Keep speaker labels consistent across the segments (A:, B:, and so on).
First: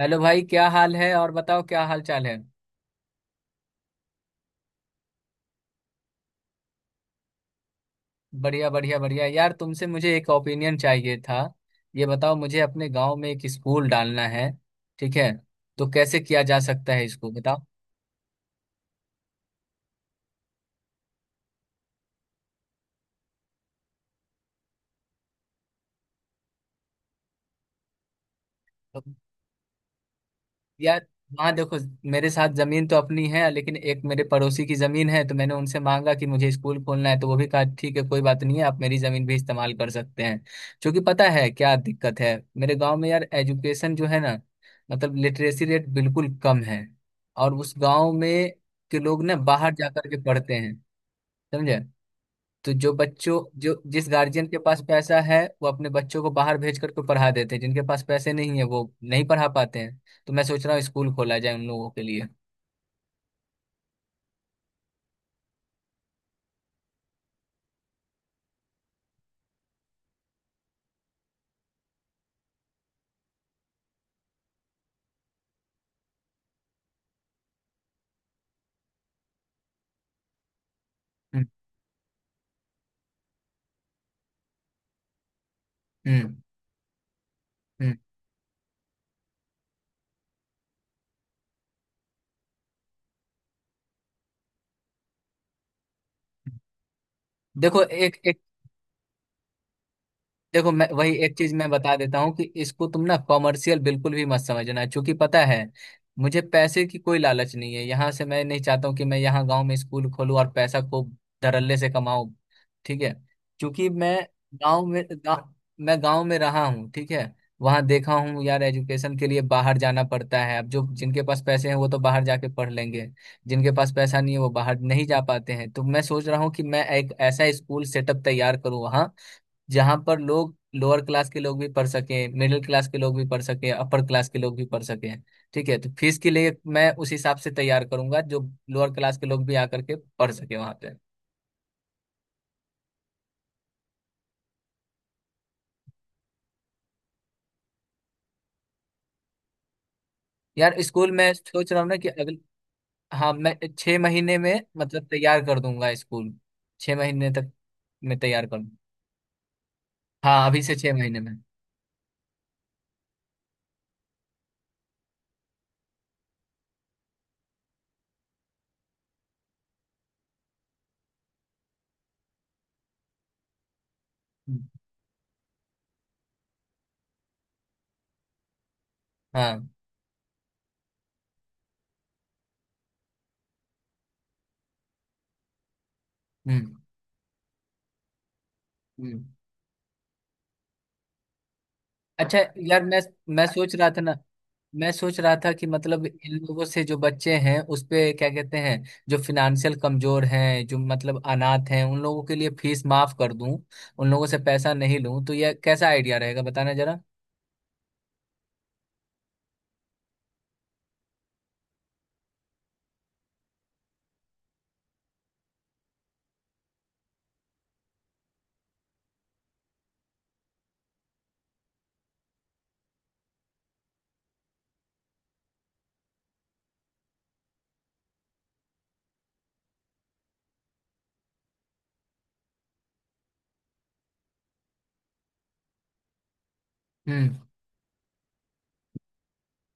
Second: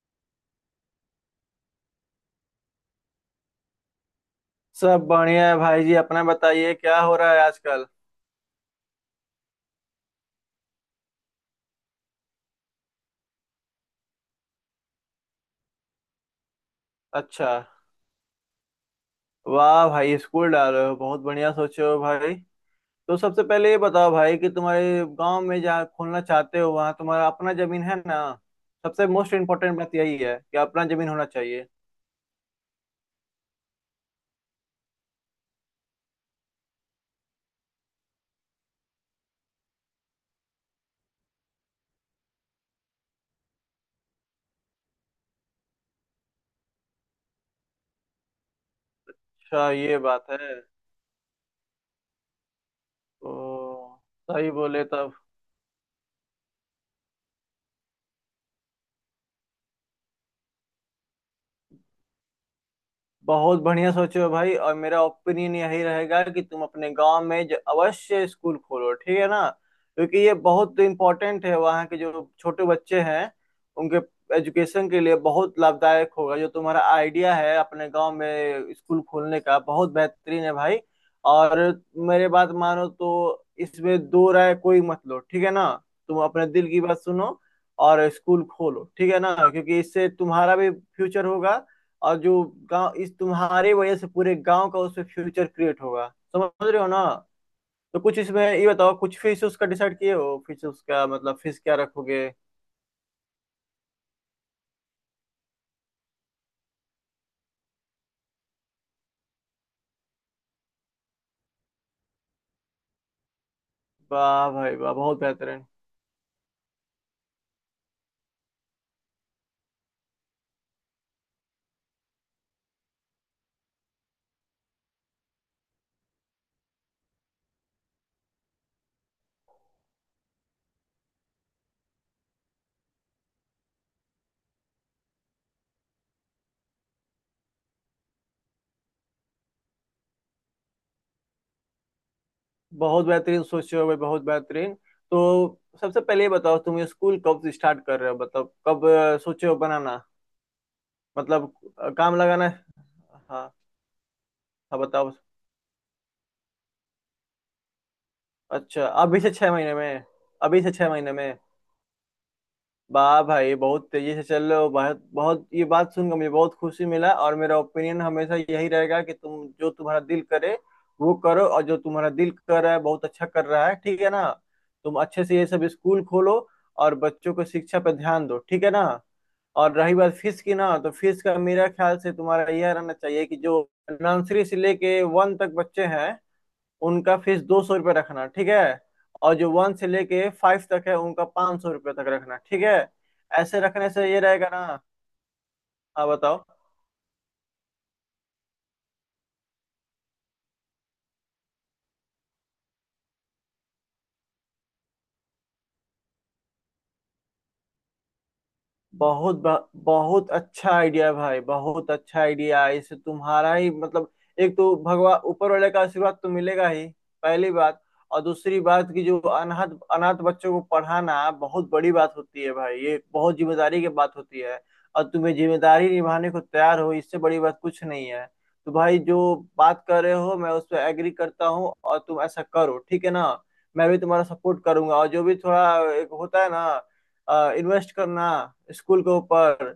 A: Hello भाई, क्या हाल है? और बताओ, क्या हाल चाल है?
B: सब बढ़िया है भाई जी। अपना बताइए क्या हो रहा है आजकल।
A: बढ़िया बढ़िया बढ़िया यार, तुमसे मुझे एक ओपिनियन चाहिए था। ये बताओ, मुझे अपने गांव में एक स्कूल डालना है, ठीक है? तो कैसे किया जा सकता है इसको
B: अच्छा।
A: बताओ।
B: वाह भाई, स्कूल डाल रहे हो, बहुत बढ़िया सोचे हो भाई। तो सबसे पहले ये बताओ भाई कि तुम्हारे गांव में जहाँ खोलना चाहते हो वहाँ तुम्हारा अपना जमीन है ना। सबसे मोस्ट इम्पोर्टेंट बात यही है कि अपना
A: यार,
B: जमीन होना
A: हाँ
B: चाहिए।
A: देखो, मेरे साथ जमीन तो अपनी है, लेकिन एक मेरे पड़ोसी की जमीन है, तो मैंने उनसे मांगा कि मुझे स्कूल खोलना है, तो वो भी कहा ठीक है, कोई बात नहीं है, आप मेरी जमीन भी इस्तेमाल कर सकते हैं। क्योंकि पता है क्या दिक्कत है मेरे गांव में यार, एजुकेशन जो है ना, मतलब लिटरेसी रेट बिल्कुल कम है। और उस गांव में के लोग ना
B: अच्छा
A: बाहर जा
B: ये
A: करके
B: बात है।
A: पढ़ते हैं, समझे? तो जो बच्चों जो
B: तो
A: जिस गार्जियन
B: सही
A: के पास
B: बोले तब।
A: पैसा है वो अपने बच्चों को बाहर भेज करके पढ़ा देते हैं, जिनके पास पैसे नहीं है वो नहीं पढ़ा पाते हैं। तो मैं सोच रहा हूँ स्कूल खोला जाए उन लोगों के लिए।
B: बहुत बढ़िया सोचे हो भाई। और मेरा ओपिनियन यही रहेगा कि तुम अपने गांव में अवश्य स्कूल खोलो, ठीक है ना। क्योंकि ये बहुत इम्पोर्टेंट है, वहाँ के जो छोटे बच्चे हैं उनके एजुकेशन के लिए बहुत लाभदायक होगा। जो तुम्हारा आइडिया है अपने गांव में स्कूल खोलने का बहुत बेहतरीन है भाई।
A: हम्म
B: और मेरे बात मानो तो इसमें दो राय कोई मत लो, ठीक है ना। तुम
A: हम्म
B: अपने दिल की बात सुनो और स्कूल खोलो, ठीक है ना। क्योंकि इससे तुम्हारा भी फ्यूचर होगा, और जो गांव इस तुम्हारे वजह से पूरे गांव का उसमें फ्यूचर क्रिएट होगा।
A: हम्म।
B: समझ रहे हो ना।
A: देखो,
B: तो कुछ
A: एक एक
B: इसमें ये बताओ, कुछ फिश उसका डिसाइड किए हो? फिश
A: देखो, मैं
B: उसका
A: वही
B: मतलब
A: एक चीज
B: फिश
A: मैं
B: क्या
A: बता देता
B: रखोगे?
A: हूँ कि इसको तुम ना कॉमर्शियल बिल्कुल भी मत समझना, क्योंकि पता है, मुझे पैसे की कोई लालच नहीं है, यहाँ से मैं नहीं चाहता हूँ कि मैं यहाँ गांव में स्कूल खोलूँ और पैसा खूब धड़ल्ले से कमाऊँ, ठीक है? क्योंकि मैं
B: वाह भाई
A: गांव
B: वाह,
A: में
B: बहुत बेहतरीन।
A: मैं गांव में रहा हूँ, ठीक है। वहां देखा हूँ यार, एजुकेशन के लिए बाहर जाना पड़ता है। अब जो जिनके पास पैसे हैं वो तो बाहर जाके पढ़ लेंगे, जिनके पास पैसा नहीं है वो बाहर नहीं जा पाते हैं। तो मैं सोच रहा हूँ कि मैं एक ऐसा स्कूल सेटअप तैयार करूँ वहाँ, जहाँ पर लोग लोअर क्लास के लोग भी पढ़ सकें, मिडिल क्लास के लोग भी पढ़ सकें, अपर क्लास के लोग भी पढ़ सकें। ठीक है, तो फीस के लिए मैं उस हिसाब से तैयार करूंगा जो लोअर क्लास के लोग भी आकर के पढ़ सके वहां पे।
B: बहुत बेहतरीन सोचे हो भाई, बहुत बेहतरीन। तो सबसे पहले ये बताओ तुम ये स्कूल कब से स्टार्ट कर रहे हो? मतलब कब सोचे हो बनाना।
A: यार स्कूल में
B: मतलब
A: सोच रहा हूँ ना कि
B: काम
A: अगले,
B: लगाना है।
A: हाँ
B: हाँ।
A: मैं 6 महीने में
B: हाँ
A: मतलब
B: बताओ।
A: तैयार कर दूंगा स्कूल। 6 महीने तक मैं तैयार करूँ।
B: अच्छा, अभी से 6 महीने में।
A: हाँ अभी
B: अभी से
A: से
B: छह
A: छह
B: महीने
A: महीने में।
B: में। वाह भाई, बहुत तेजी से चल रहे हो। बहुत बहुत ये बात सुनकर मुझे बहुत खुशी मिला। और मेरा ओपिनियन हमेशा यही रहेगा कि तुम जो तुम्हारा दिल करे वो करो, और जो तुम्हारा दिल कर रहा है बहुत अच्छा कर रहा है, ठीक है ना।
A: हम्म,
B: तुम अच्छे से ये सब स्कूल खोलो और बच्चों को शिक्षा पर ध्यान दो, ठीक है ना।
A: हाँ।
B: और रही बात फीस की ना, तो फीस का मेरा ख्याल से तुम्हारा यह रहना चाहिए कि जो नर्सरी से लेके वन तक बच्चे हैं
A: हम्म।
B: उनका फीस 200 रुपये रखना, ठीक है।
A: हम्म।
B: और जो वन से लेके फाइव तक है उनका 500 रुपये तक रखना,
A: अच्छा,
B: ठीक है।
A: यार मैं
B: ऐसे
A: सोच रहा
B: रखने
A: था
B: से
A: ना
B: ये रहेगा ना।
A: मैं सोच रहा था कि मतलब
B: हाँ
A: इन
B: बताओ।
A: लोगों से जो बच्चे हैं उस पे क्या कहते हैं, जो फिनेंशियल कमजोर हैं, जो मतलब अनाथ हैं, उन लोगों के लिए फीस माफ कर दूं, उन लोगों से पैसा नहीं लूं, तो यह कैसा आइडिया रहेगा बताना जरा।
B: बहुत अच्छा आइडिया भाई, बहुत अच्छा आइडिया है। इससे तुम्हारा ही मतलब एक तो भगवान ऊपर वाले का आशीर्वाद तो मिलेगा ही, पहली बात। और दूसरी बात कि जो अनाथ अनाथ बच्चों को पढ़ाना बहुत बड़ी बात होती है भाई। ये बहुत जिम्मेदारी की बात होती है। और तुम्हें जिम्मेदारी निभाने को तैयार हो, इससे बड़ी बात कुछ नहीं है। तो भाई जो बात कर रहे हो मैं उस पर एग्री करता हूँ और तुम ऐसा करो, ठीक है ना। मैं भी तुम्हारा सपोर्ट करूंगा, और जो भी थोड़ा एक होता है ना
A: हम्म।
B: इन्वेस्ट करना स्कूल के ऊपर,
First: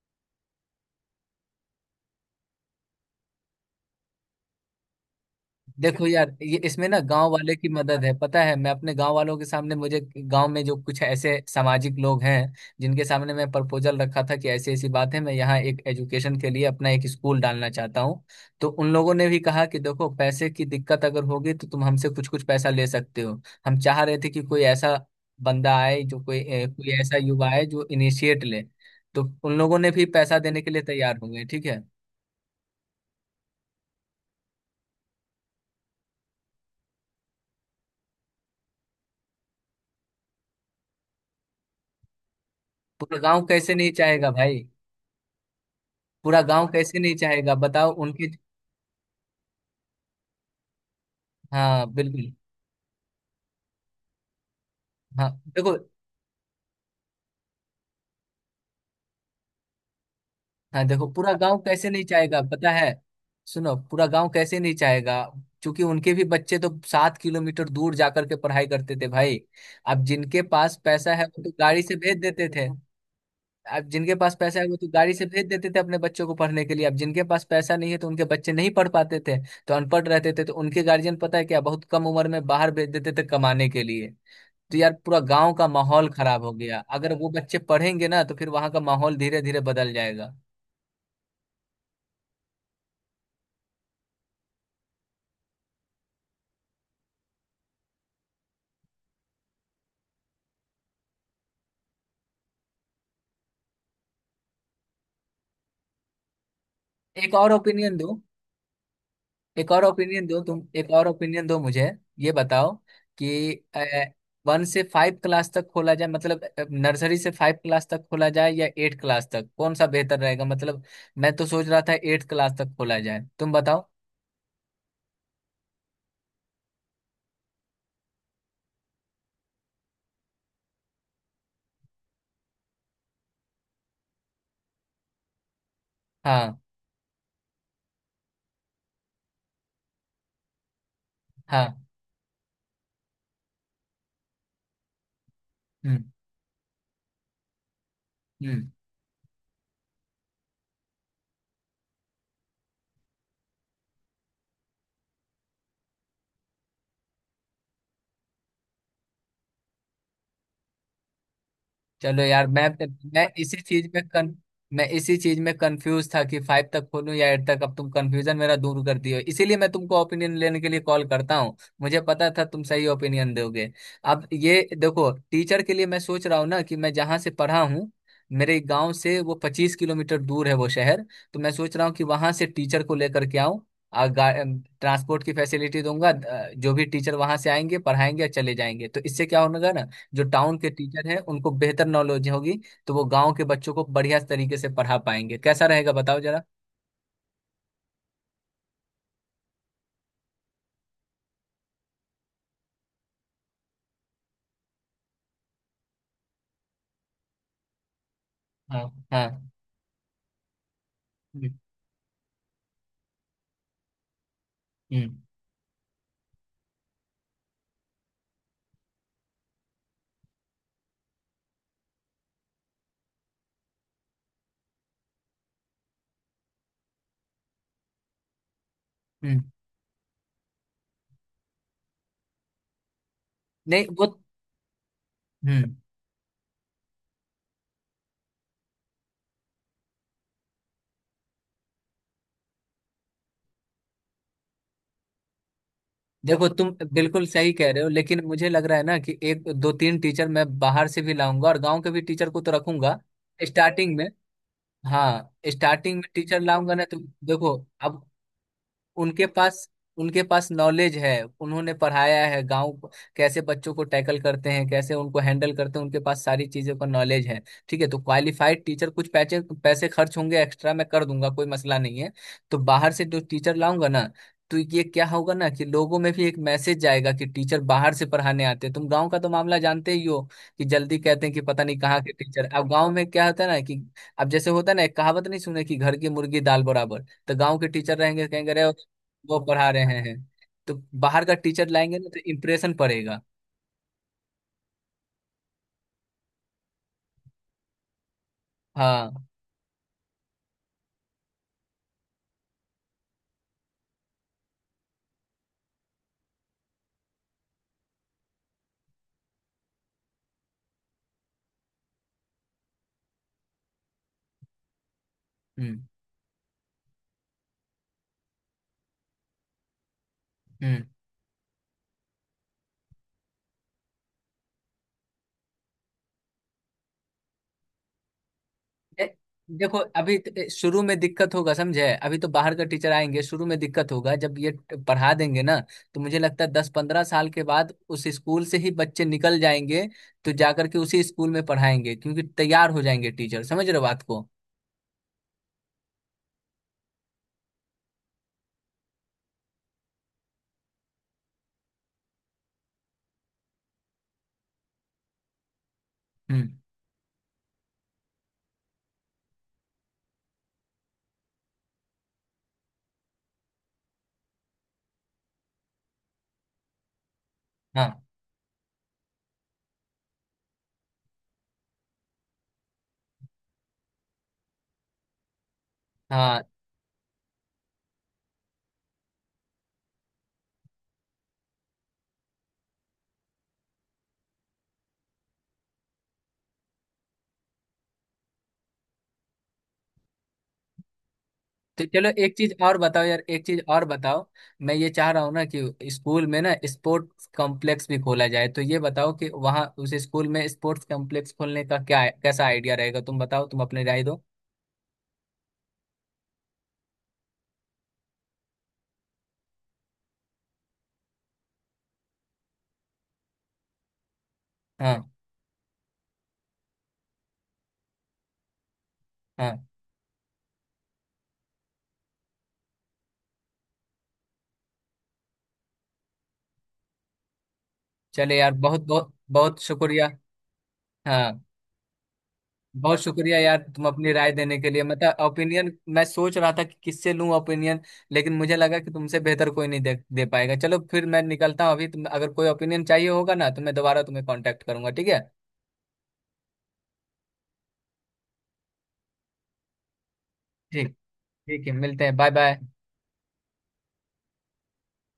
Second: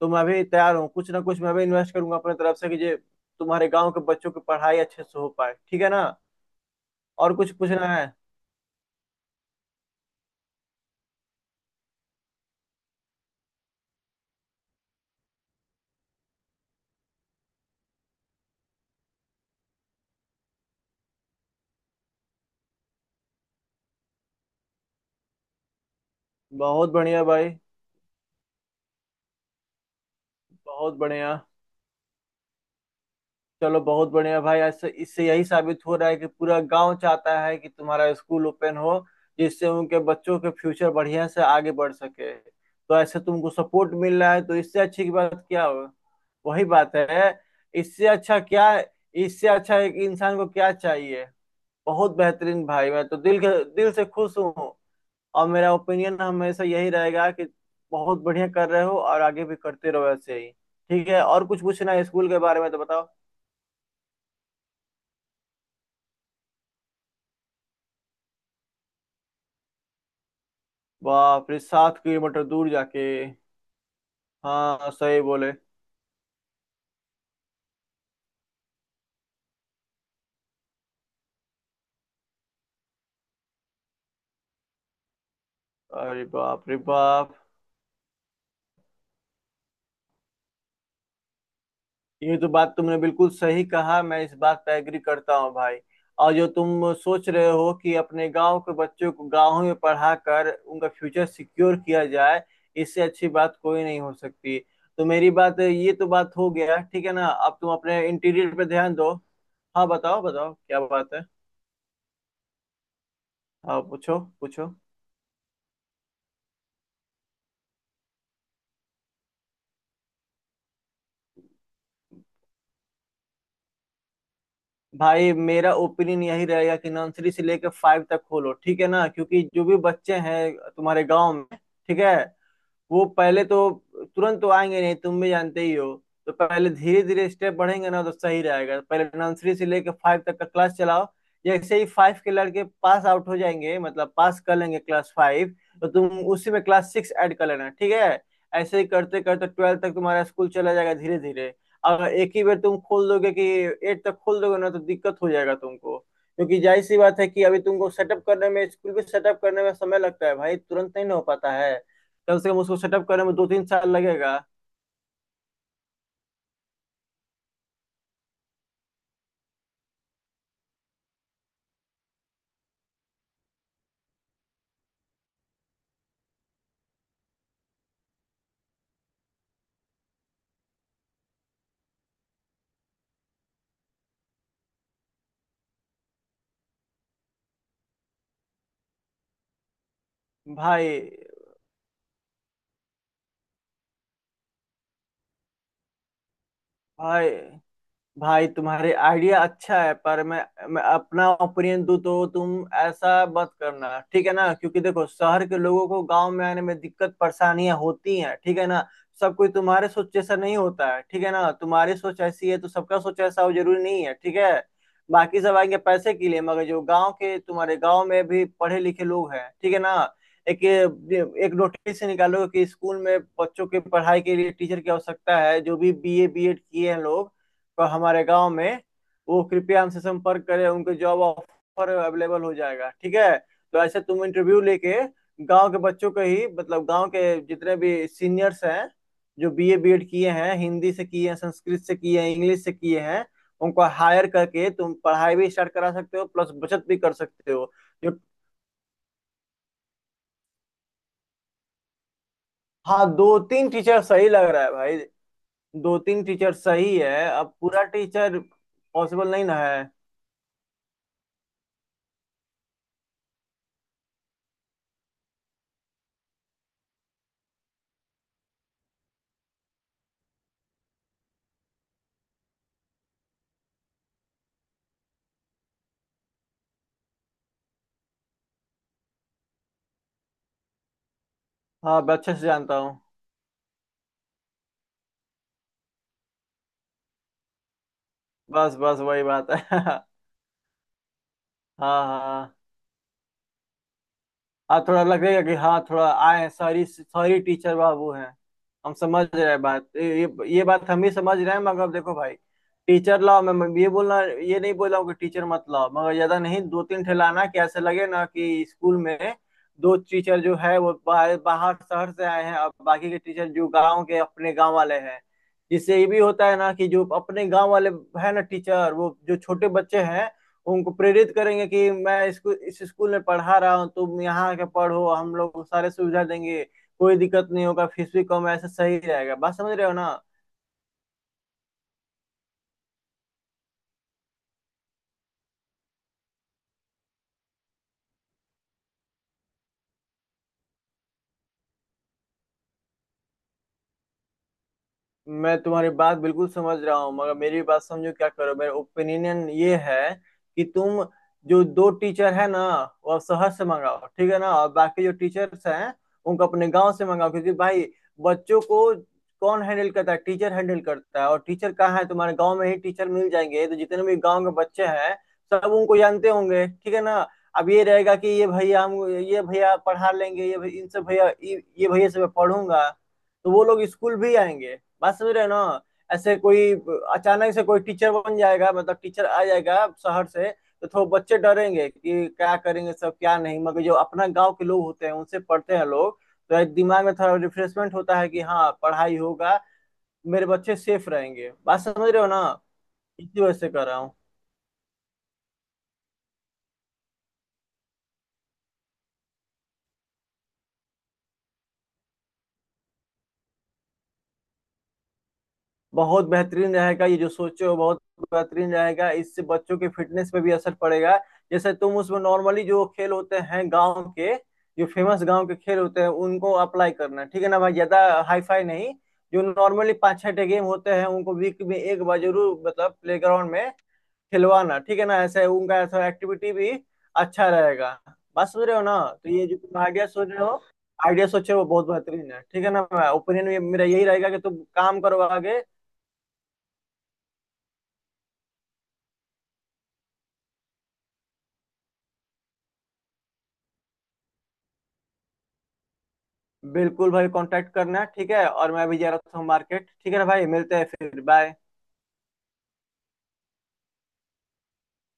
B: तो मैं भी तैयार हूँ, कुछ ना कुछ मैं भी इन्वेस्ट करूंगा अपने तरफ से कि जे तुम्हारे गांव के बच्चों की पढ़ाई अच्छे से हो पाए, ठीक है ना।
A: देखो यार, ये इसमें ना गांव
B: और कुछ
A: वाले की
B: पूछना
A: मदद है,
B: है?
A: पता है? मैं अपने गांव वालों के सामने, मुझे गांव में जो कुछ ऐसे सामाजिक लोग हैं जिनके सामने मैं प्रपोजल रखा था कि ऐसी ऐसी बात है, मैं यहाँ एक एजुकेशन के लिए अपना एक स्कूल डालना चाहता हूँ, तो उन लोगों ने भी कहा कि देखो, पैसे की दिक्कत अगर होगी तो तुम हमसे कुछ कुछ पैसा ले सकते हो, हम चाह रहे थे कि कोई ऐसा बंदा आए, जो कोई
B: बहुत
A: कोई ऐसा
B: बढ़िया
A: युवा
B: भाई,
A: आए जो इनिशिएट ले। तो उन लोगों ने भी पैसा देने के लिए
B: बहुत
A: तैयार हो
B: बढ़िया।
A: गए, ठीक है।
B: चलो बहुत बढ़िया भाई। ऐसे इससे यही साबित हो रहा है कि पूरा गांव चाहता है कि तुम्हारा स्कूल ओपन हो, जिससे उनके बच्चों के फ्यूचर बढ़िया से आगे बढ़ सके। तो
A: पूरा
B: ऐसे
A: गाँव
B: तुमको
A: कैसे नहीं
B: सपोर्ट मिल
A: चाहेगा
B: रहा है, तो
A: भाई?
B: इससे अच्छी की बात क्या हो।
A: पूरा
B: वही
A: गांव
B: बात
A: कैसे नहीं
B: है,
A: चाहेगा बताओ
B: इससे
A: उनके।
B: अच्छा क्या, इससे अच्छा एक इंसान को क्या चाहिए।
A: हाँ
B: बहुत
A: बिल्कुल।
B: बेहतरीन भाई, मैं तो दिल के दिल से खुश हूँ।
A: हाँ
B: और मेरा
A: देखो।
B: ओपिनियन हमेशा यही रहेगा कि बहुत बढ़िया कर रहे हो, और आगे भी करते रहो ऐसे ही।
A: हाँ देखो,
B: ठीक है,
A: पूरा
B: और
A: गांव
B: कुछ
A: कैसे
B: पूछना
A: नहीं
B: है स्कूल के
A: चाहेगा
B: बारे में
A: पता
B: तो
A: है?
B: बताओ।
A: सुनो, पूरा गांव कैसे नहीं चाहेगा, क्योंकि उनके भी बच्चे तो 7 किलोमीटर दूर जाकर के पढ़ाई करते थे भाई। अब जिनके पास पैसा है वो
B: बाप
A: तो
B: रे,
A: गाड़ी से
B: सात
A: भेज
B: किलोमीटर
A: देते थे।
B: दूर जाके।
A: अब जिनके पास पैसा है वो तो
B: हाँ
A: गाड़ी
B: सही
A: से भेज
B: बोले।
A: देते थे अपने बच्चों को पढ़ने के लिए, अब जिनके पास पैसा नहीं है तो उनके बच्चे नहीं पढ़ पाते थे, तो अनपढ़ रहते थे, तो उनके गार्जियन पता है क्या, बहुत कम उम्र में बाहर भेज देते थे कमाने के लिए। तो यार पूरा गांव का माहौल
B: अरे
A: खराब हो
B: बाप रे
A: गया। अगर वो
B: बाप,
A: बच्चे पढ़ेंगे ना तो फिर वहां का माहौल धीरे धीरे बदल जाएगा।
B: ये तो बात तुमने बिल्कुल सही कहा, मैं इस बात पे एग्री करता हूँ भाई। और जो तुम सोच रहे हो कि अपने गांव के बच्चों को गांव में पढ़ा कर उनका फ्यूचर सिक्योर किया जाए, इससे अच्छी बात कोई नहीं हो सकती। तो मेरी बात, ये तो बात हो गया, ठीक है ना।
A: एक और
B: अब तुम
A: ओपिनियन
B: अपने
A: दो,
B: इंटीरियर पे ध्यान दो।
A: एक और
B: हाँ बताओ
A: ओपिनियन दो
B: बताओ,
A: तुम,
B: क्या
A: एक और
B: बात है।
A: ओपिनियन दो मुझे। ये बताओ कि
B: हाँ पूछो
A: वन
B: पूछो।
A: से फाइव क्लास तक खोला जाए, मतलब नर्सरी से फाइव क्लास तक खोला जाए या एट क्लास तक, कौन सा बेहतर रहेगा? मतलब मैं तो सोच रहा था एट क्लास तक खोला जाए, तुम बताओ।
B: भाई मेरा ओपिनियन यही रहेगा कि नर्सरी से लेकर फाइव तक खोलो, ठीक है ना। क्योंकि जो भी बच्चे हैं तुम्हारे गांव में, ठीक है, वो पहले तो तुरंत तो आएंगे नहीं, तुम भी जानते ही हो। तो
A: हाँ।
B: पहले धीरे धीरे स्टेप बढ़ेंगे ना, तो सही रहेगा, पहले नर्सरी से लेकर फाइव तक का क्लास चलाओ। जैसे
A: हाँ।
B: ही फाइव के लड़के पास आउट हो जाएंगे, मतलब पास कर लेंगे क्लास फाइव, तो
A: हम्म।
B: तुम उसी में क्लास सिक्स ऐड कर लेना, ठीक है।
A: हम्म।
B: ऐसे ही करते करते ट्वेल्थ तक तुम्हारा स्कूल चला जाएगा धीरे धीरे। अगर एक ही बार तुम खोल दोगे कि एट तक खोल दोगे ना, तो दिक्कत हो जाएगा तुमको। क्योंकि जाहिर सी बात है कि अभी तुमको सेटअप करने में, स्कूल भी सेटअप करने में समय लगता है भाई, तुरंत नहीं ना हो पाता है।
A: चलो
B: कम
A: यार,
B: से कम उसको सेटअप करने
A: मैं
B: में दो
A: इसी
B: तीन
A: चीज
B: साल
A: में कन
B: लगेगा।
A: मैं इसी चीज में कंफ्यूज था कि फाइव तक खोलूं या एट तक। अब तुम कंफ्यूजन मेरा दूर कर दिए हो। इसीलिए मैं तुमको ओपिनियन लेने के लिए कॉल करता हूँ, मुझे पता था तुम सही ओपिनियन दोगे। अब ये देखो, टीचर के लिए मैं सोच रहा हूँ ना, कि मैं जहाँ से पढ़ा हूँ, मेरे गांव से वो 25 किलोमीटर दूर है वो शहर, तो मैं सोच रहा हूँ कि वहां से टीचर को लेकर के आऊँ और ट्रांसपोर्ट की फैसिलिटी दूंगा। जो भी टीचर वहां से आएंगे पढ़ाएंगे और चले जाएंगे, तो इससे क्या होगा ना, जो टाउन के
B: भाई
A: टीचर हैं उनको बेहतर नॉलेज होगी, तो वो गांव के बच्चों को बढ़िया तरीके से पढ़ा पाएंगे। कैसा रहेगा बताओ जरा।
B: भाई भाई, तुम्हारे आइडिया अच्छा है, पर मैं अपना ओपिनियन दूं तो तुम ऐसा मत करना, ठीक है ना। क्योंकि देखो शहर के लोगों को गांव में आने में दिक्कत परेशानियां होती हैं, ठीक है ना।
A: हाँ। हाँ।
B: सब कोई तुम्हारे सोच जैसा नहीं होता है, ठीक है ना।
A: हम्म।
B: तुम्हारी सोच ऐसी है तो सबका सोच ऐसा हो जरूरी नहीं है, ठीक है।
A: हम्म।
B: बाकी सब आएंगे पैसे के लिए, मगर जो गांव के तुम्हारे गांव में भी पढ़े लिखे लोग हैं, ठीक है ना। एक एक नोटिस निकालो कि स्कूल में बच्चों के पढ़ाई के लिए टीचर की आवश्यकता है, जो भी बीए बीएड किए हैं लोग पर हमारे गांव में
A: हम्म।
B: वो कृपया हमसे संपर्क करें, उनके जॉब ऑफर अवेलेबल हो जाएगा, ठीक है। तो
A: नहीं
B: ऐसे
A: वो,
B: तुम इंटरव्यू लेके गांव
A: हम्म,
B: के बच्चों को ही, मतलब गांव के जितने भी सीनियर्स हैं जो बीए बीएड किए हैं, हिंदी से किए हैं, संस्कृत से किए हैं, इंग्लिश से किए हैं, उनको हायर करके तुम पढ़ाई भी स्टार्ट करा सकते हो,
A: देखो
B: प्लस
A: तुम
B: बचत भी कर
A: बिल्कुल सही
B: सकते
A: कह
B: हो।
A: रहे हो,
B: जो
A: लेकिन मुझे लग रहा है ना कि एक दो तीन टीचर मैं बाहर से भी लाऊंगा और गांव के भी टीचर को तो रखूंगा।
B: हाँ, दो तीन
A: स्टार्टिंग
B: टीचर
A: में,
B: सही लग रहा है भाई।
A: हाँ स्टार्टिंग
B: दो
A: में
B: तीन
A: टीचर
B: टीचर
A: लाऊंगा ना
B: सही
A: तो,
B: है, अब
A: देखो
B: पूरा
A: अब,
B: टीचर
A: उनके
B: पॉसिबल नहीं ना
A: पास,
B: है।
A: उनके पास नॉलेज है, उन्होंने पढ़ाया है, कैसे बच्चों को टैकल करते हैं, कैसे उनको हैंडल करते हैं, उनके पास सारी चीजों का नॉलेज है, ठीक है। तो क्वालिफाइड टीचर, कुछ पैसे पैसे खर्च होंगे एक्स्ट्रा, मैं कर दूंगा, कोई मसला नहीं है। तो बाहर से जो टीचर लाऊंगा ना, तो ये क्या होगा ना कि लोगों में भी एक मैसेज जाएगा कि टीचर बाहर से पढ़ाने आते हैं। तुम गांव का तो मामला जानते ही हो, कि जल्दी कहते हैं कि पता नहीं कहाँ
B: हाँ
A: के
B: मैं अच्छे से
A: टीचर। अब
B: जानता
A: गांव
B: हूँ।
A: में क्या होता है ना कि, अब जैसे होता है ना, एक कहावत नहीं सुने कि घर की मुर्गी दाल बराबर। तो गांव के टीचर रहेंगे कहेंगे अरे
B: बस बस वही
A: वो
B: बात है
A: पढ़ा रहे
B: हाँ।
A: हैं, तो बाहर का टीचर लाएंगे ना तो
B: हाँ
A: इम्प्रेशन पड़ेगा।
B: हाँ थोड़ा लगेगा कि हाँ थोड़ा आए, सॉरी सॉरी टीचर बाबू हैं। हम
A: हाँ।
B: समझ रहे हैं बात, ये बात हम भी समझ रहे हैं, मगर देखो भाई, टीचर लाओ, मैं ये बोलना, ये नहीं बोल रहा हूँ कि टीचर मत लाओ, मगर ज्यादा नहीं, दो तीन ठे लाना, कि ऐसे लगे ना कि स्कूल में दो टीचर जो है वो बाहर बाहर शहर से आए हैं, और बाकी के टीचर जो गांव के अपने गांव वाले हैं।
A: हम्म।
B: जिससे ये भी होता है ना कि जो अपने गांव वाले है ना टीचर, वो जो छोटे बच्चे हैं
A: हम्म।
B: उनको प्रेरित करेंगे कि मैं इसको इस स्कूल में पढ़ा रहा हूँ, तुम यहाँ आके पढ़ो, हम लोग सारे सुविधा देंगे, कोई दिक्कत नहीं होगा, फीस भी कम है, ऐसे सही
A: ए-
B: रहेगा। बात
A: देखो
B: समझ रहे हो ना।
A: अभी शुरू में दिक्कत होगा, समझे? अभी तो बाहर का टीचर आएंगे, शुरू में दिक्कत होगा, जब ये पढ़ा देंगे ना, तो मुझे लगता है 10-15 साल के बाद उस स्कूल से ही बच्चे निकल जाएंगे, तो जाकर के उसी स्कूल में पढ़ाएंगे, क्योंकि तैयार हो जाएंगे टीचर, समझ रहे हो बात को?
B: मैं तुम्हारी बात बिल्कुल समझ रहा हूँ मगर मेरी बात समझो, क्या करो, मेरा ओपिनियन ये है कि तुम जो दो टीचर है ना, वो अब शहर से मंगाओ, ठीक है ना। और बाकी जो टीचर्स हैं उनको
A: हम्म।
B: अपने गांव से मंगाओ, क्योंकि भाई बच्चों को कौन हैंडल करता है, टीचर हैंडल करता है। और टीचर कहाँ है, तुम्हारे गांव में ही टीचर मिल जाएंगे। तो जितने भी गांव के बच्चे हैं सब उनको जानते होंगे, ठीक है ना। अब ये
A: हाँ।
B: रहेगा कि ये भैया, हम ये भैया पढ़ा लेंगे, ये भैया, इनसे भैया, ये भैया से मैं पढ़ूंगा, तो वो लोग स्कूल भी आएंगे। बस मेरे ना, ऐसे
A: हाँ।
B: कोई अचानक से कोई टीचर बन जाएगा, मतलब टीचर आ जाएगा शहर से, तो थोड़ा बच्चे डरेंगे कि क्या करेंगे सब क्या नहीं। मगर जो अपना गांव के लोग होते हैं उनसे पढ़ते हैं लोग, तो एक दिमाग में थोड़ा रिफ्रेशमेंट होता है कि हाँ पढ़ाई होगा, मेरे बच्चे सेफ रहेंगे। बात
A: तो चलो
B: समझ रहे हो
A: एक
B: ना,
A: चीज और बताओ यार,
B: इसी
A: एक
B: वजह
A: चीज
B: से
A: और
B: कर रहा हूँ।
A: बताओ। मैं ये चाह रहा हूँ ना कि स्कूल में ना स्पोर्ट्स कॉम्प्लेक्स भी खोला जाए, तो ये बताओ कि वहाँ उस स्कूल में स्पोर्ट्स कॉम्प्लेक्स खोलने का क्या कैसा आइडिया रहेगा, तुम बताओ, तुम अपनी राय दो।
B: बहुत बेहतरीन रहेगा ये जो सोचे हो, बहुत बेहतरीन रहेगा, इससे बच्चों के फिटनेस पे भी असर पड़ेगा। जैसे तुम उसमें नॉर्मली जो खेल होते हैं गांव के, जो
A: हाँ।
B: फेमस गांव के खेल होते हैं उनको अप्लाई करना, ठीक है ना भाई, ज्यादा हाईफाई नहीं। जो
A: हाँ।
B: नॉर्मली पाँच छह गेम होते हैं उनको वीक में एक बार जरूर, मतलब प्लेग्राउंड में खिलवाना, ठीक है ना। ऐसे उनका ऐसा एक्टिविटी भी अच्छा रहेगा।
A: चले
B: बात
A: यार,
B: समझ रहे
A: बहुत
B: हो ना।
A: बहुत
B: तो ये जो
A: बहुत
B: तुम आइडिया
A: शुक्रिया।
B: सोच रहे हो, आइडिया
A: हाँ।
B: सोचे वो बहुत बेहतरीन है, ठीक है
A: बहुत
B: ना।
A: शुक्रिया यार
B: ओपिनियन
A: तुम
B: मेरा यही
A: अपनी
B: रहेगा
A: राय
B: कि तुम
A: देने के लिए,
B: काम
A: मतलब
B: करो आगे।
A: ओपिनियन। मैं सोच रहा था कि किससे लूं ओपिनियन, लेकिन मुझे लगा कि तुमसे बेहतर कोई नहीं दे पाएगा। चलो फिर मैं निकलता हूँ अभी। तुम अगर कोई ओपिनियन चाहिए होगा ना तो मैं दोबारा तुम्हें कांटेक्ट करूंगा, ठीक है?
B: बिल्कुल भाई, कांटेक्ट करना, ठीक है। और मैं भी जा रहा था मार्केट, ठीक है ना भाई, मिलते हैं
A: ठीक।
B: फिर। बाय।
A: ठीक है, मिलते हैं। Bye bye.